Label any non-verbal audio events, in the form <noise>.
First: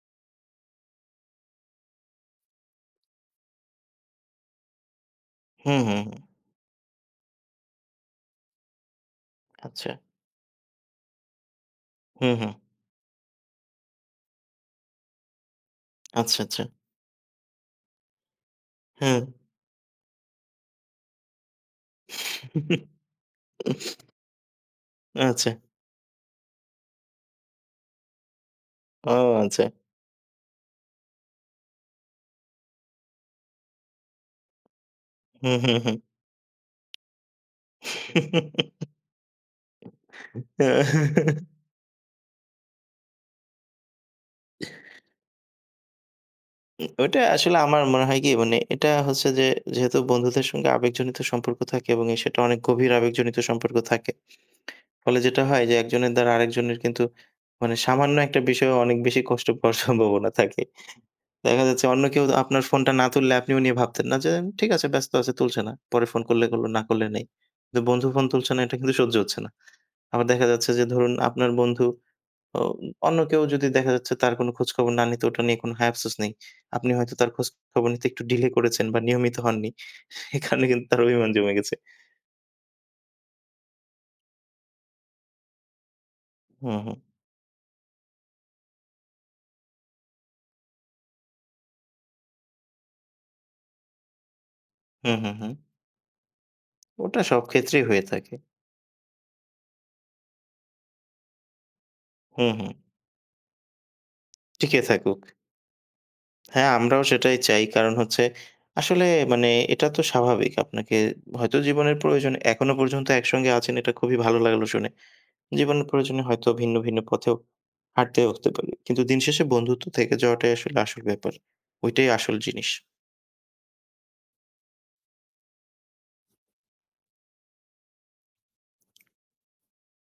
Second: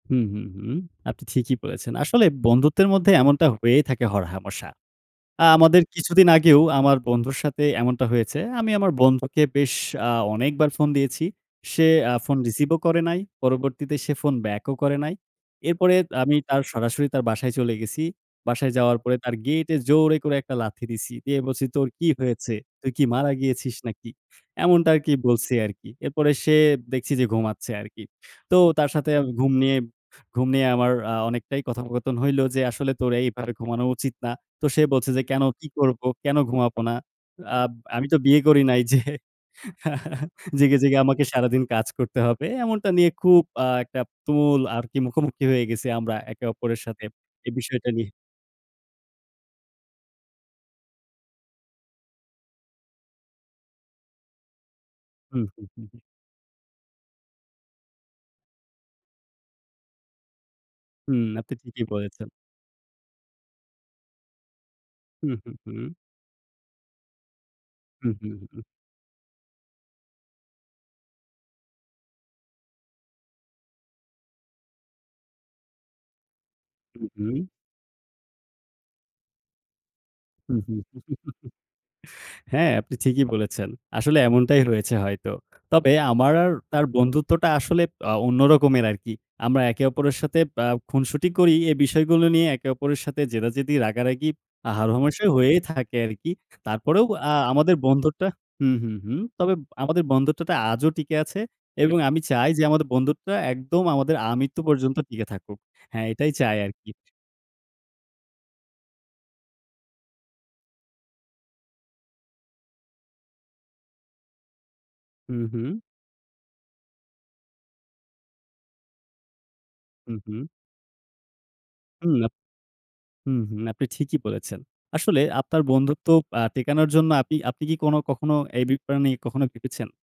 হু, হু, হু। আপনি ঠিকই বলেছেন। আসলে বন্ধুত্বের মধ্যে এমনটা হয়েই থাকে হরহামেশা। অ্যা হু, আমাদের হু, কিছুদিন হু। আগেও আমার বন্ধুর সাথে এমনটা হয়েছে। আমি আমার বন্ধুকে বেশ আচ্ছা। আ অনেকবার ফোন দিয়েছি। সে অ্যা হু, ফোন হু। receive ও করে নাই। পরবর্তীতে সে ফোন back ও করে নাই। এরপরে আমি আচ্ছা, আচ্ছা। তার সরাসরি তার বাসায় চলে গেছি। বাসায় যাওয়ার পরে হ্যাঁ। তার gate এ জোরে করে একটা লাথি দিছি। দিয়ে বলছি, "তোর কি হয়েছে? তুই কি মারা গিয়েছিস <chuckles> নাকি?" এমনটা আরকি আচ্ছা। বলছি আরকি। এরপরে সে দেখছি যে ঘুমাচ্ছে, আরকি। তো তার ও সাথে আমি ঘুম আচ্ছা। নিয়ে ঘুম নিয়ে আমার আ অনেকটাই কথোপকথন হইল, যে আসলে "তোরে এইভাবে ঘুমানো উচিত না।" তো সে বলছে যে, "কেনো? হু, কি হু, হু। করব? কেনো ঘুমাব না? আব আমি তো বিয়ে করি নাই যে <chuckles> জেগে, জেগে, আমাকে <chuckles> সারাদিন কাজ করতে হবে।" এমনটা নিয়ে খুব আ একটা তুমুল আরকি মুখোমুখি হয়ে গেছি আমরা একে অপরের উ সাথে ওইটা এই আসলে আমার বিষয়টা মনে নিয়ে। হয় কি মানে, এটা হচ্ছে যে যেহেতু বন্ধুদের সঙ্গে আবেগজনিত সম্পর্ক থাকে এবং এ সেটা অনেক গভীর আবেগজনিত সম্পর্ক থাকে। ফলে হু, যেটা হয় হু, যে, হু। একজনের দ্বারা আরেকজনের কিন্তু মানে সামান্য একটা বিষয়েও অনেক বেশি কষ্ট পাওয়ার সম্ভাবনা থাকে হুম। আপনি দেখা ঠিকই যাচ্ছে অন্য কেউ বলেছেন। আপনার ফোনটা না তুললে, আপনিও নিয়ে ভাবতেন না। যে ঠিক আছে ব্যস্ত হু, আছে হু, তুলছে না। হু। পরে ফোন করলে করলো না করলে নেই। কিন্তু বন্ধু হু, ফোন হু, হু, তুলছে না হু। এটা কিন্তু সহ্য হচ্ছে না। আবার দেখা যাচ্ছে যে, ধরুন আপনার বন্ধু অ অন্য কেউ যদি দেখা যাচ্ছে তার কোনো খোঁজখবর না নিতে ওটা নিয়ে কোনো হায় আফসোস নেই। আপনি হু, হয়তো তার হু। খোঁজ খবর নিতে একটু delay করেছেন বা নিয়মিত হননি। এ হু, কারণে হু। কিন্তু তার অভিমান জমে গেছে। <chuckles> হ্যাঁ, আপনি ঠিকই বলেছেন। আসলে এমনটাই রয়েছে হয়তো। তবে আমার আর হু, তার হু। বন্ধুত্বটা আসলে অ অন্য রকমের আরকি। আমরা একে অপরের সাথে অ্যা খুনসুটি করি। এ বিষয়গুলো নিয়ে একে অপরের সাথে জেদাজেদি, রাগারাগি, হু, হারহমেশা হু, হয়েই হু। থাকে আরকি। তারপরেও ওটা আ সব আমাদের ক্ষেত্রেই হয়ে বন্ধুত্বটা থাকে। হু, হু, হুম। তবে আমাদের বন্ধুত্বটা আজও টিকে আছে এবং আমি হু, চাই যে হু। আমাদের বন্ধুত্বটা একদম আমাদের আমৃত্যু টিকে পর্যন্ত থাকুক। টিকে থাকুক। হ্যাঁ, এটাই চাই হ্যাঁ, আরকি। আমরাও সেটাই চাই। কারণ হচ্ছে, আসলে মানে এটা তো স্বাভাবিক। আপনাকে হয়তো জীবনের প্রয়োজনে এখনো পর্যন্ত একসঙ্গে আছেন এটা খুবই ভালো লাগলো শুনে। হু, হু। জীবনের প্রয়োজনে হয়তো ভিন্ন, ভিন্ন, পথেও হাঁটতে হতে পারে। কিন্তু দিনশেষে বন্ধুত্ব হু, থেকে হু। যাওয়াটাই আসলে আসল ব্যাপার। ওইটাই হুম আপ আসল জিনিস। হু, হু। আপনি ঠিকই বলেছেন। আসলে আপনার বন্ধুত্ব আ টিকানোর জন্য আপনি আপনি কি কোনো কখনো এই বি পা নিয়ে কখনো ভেবেছেন?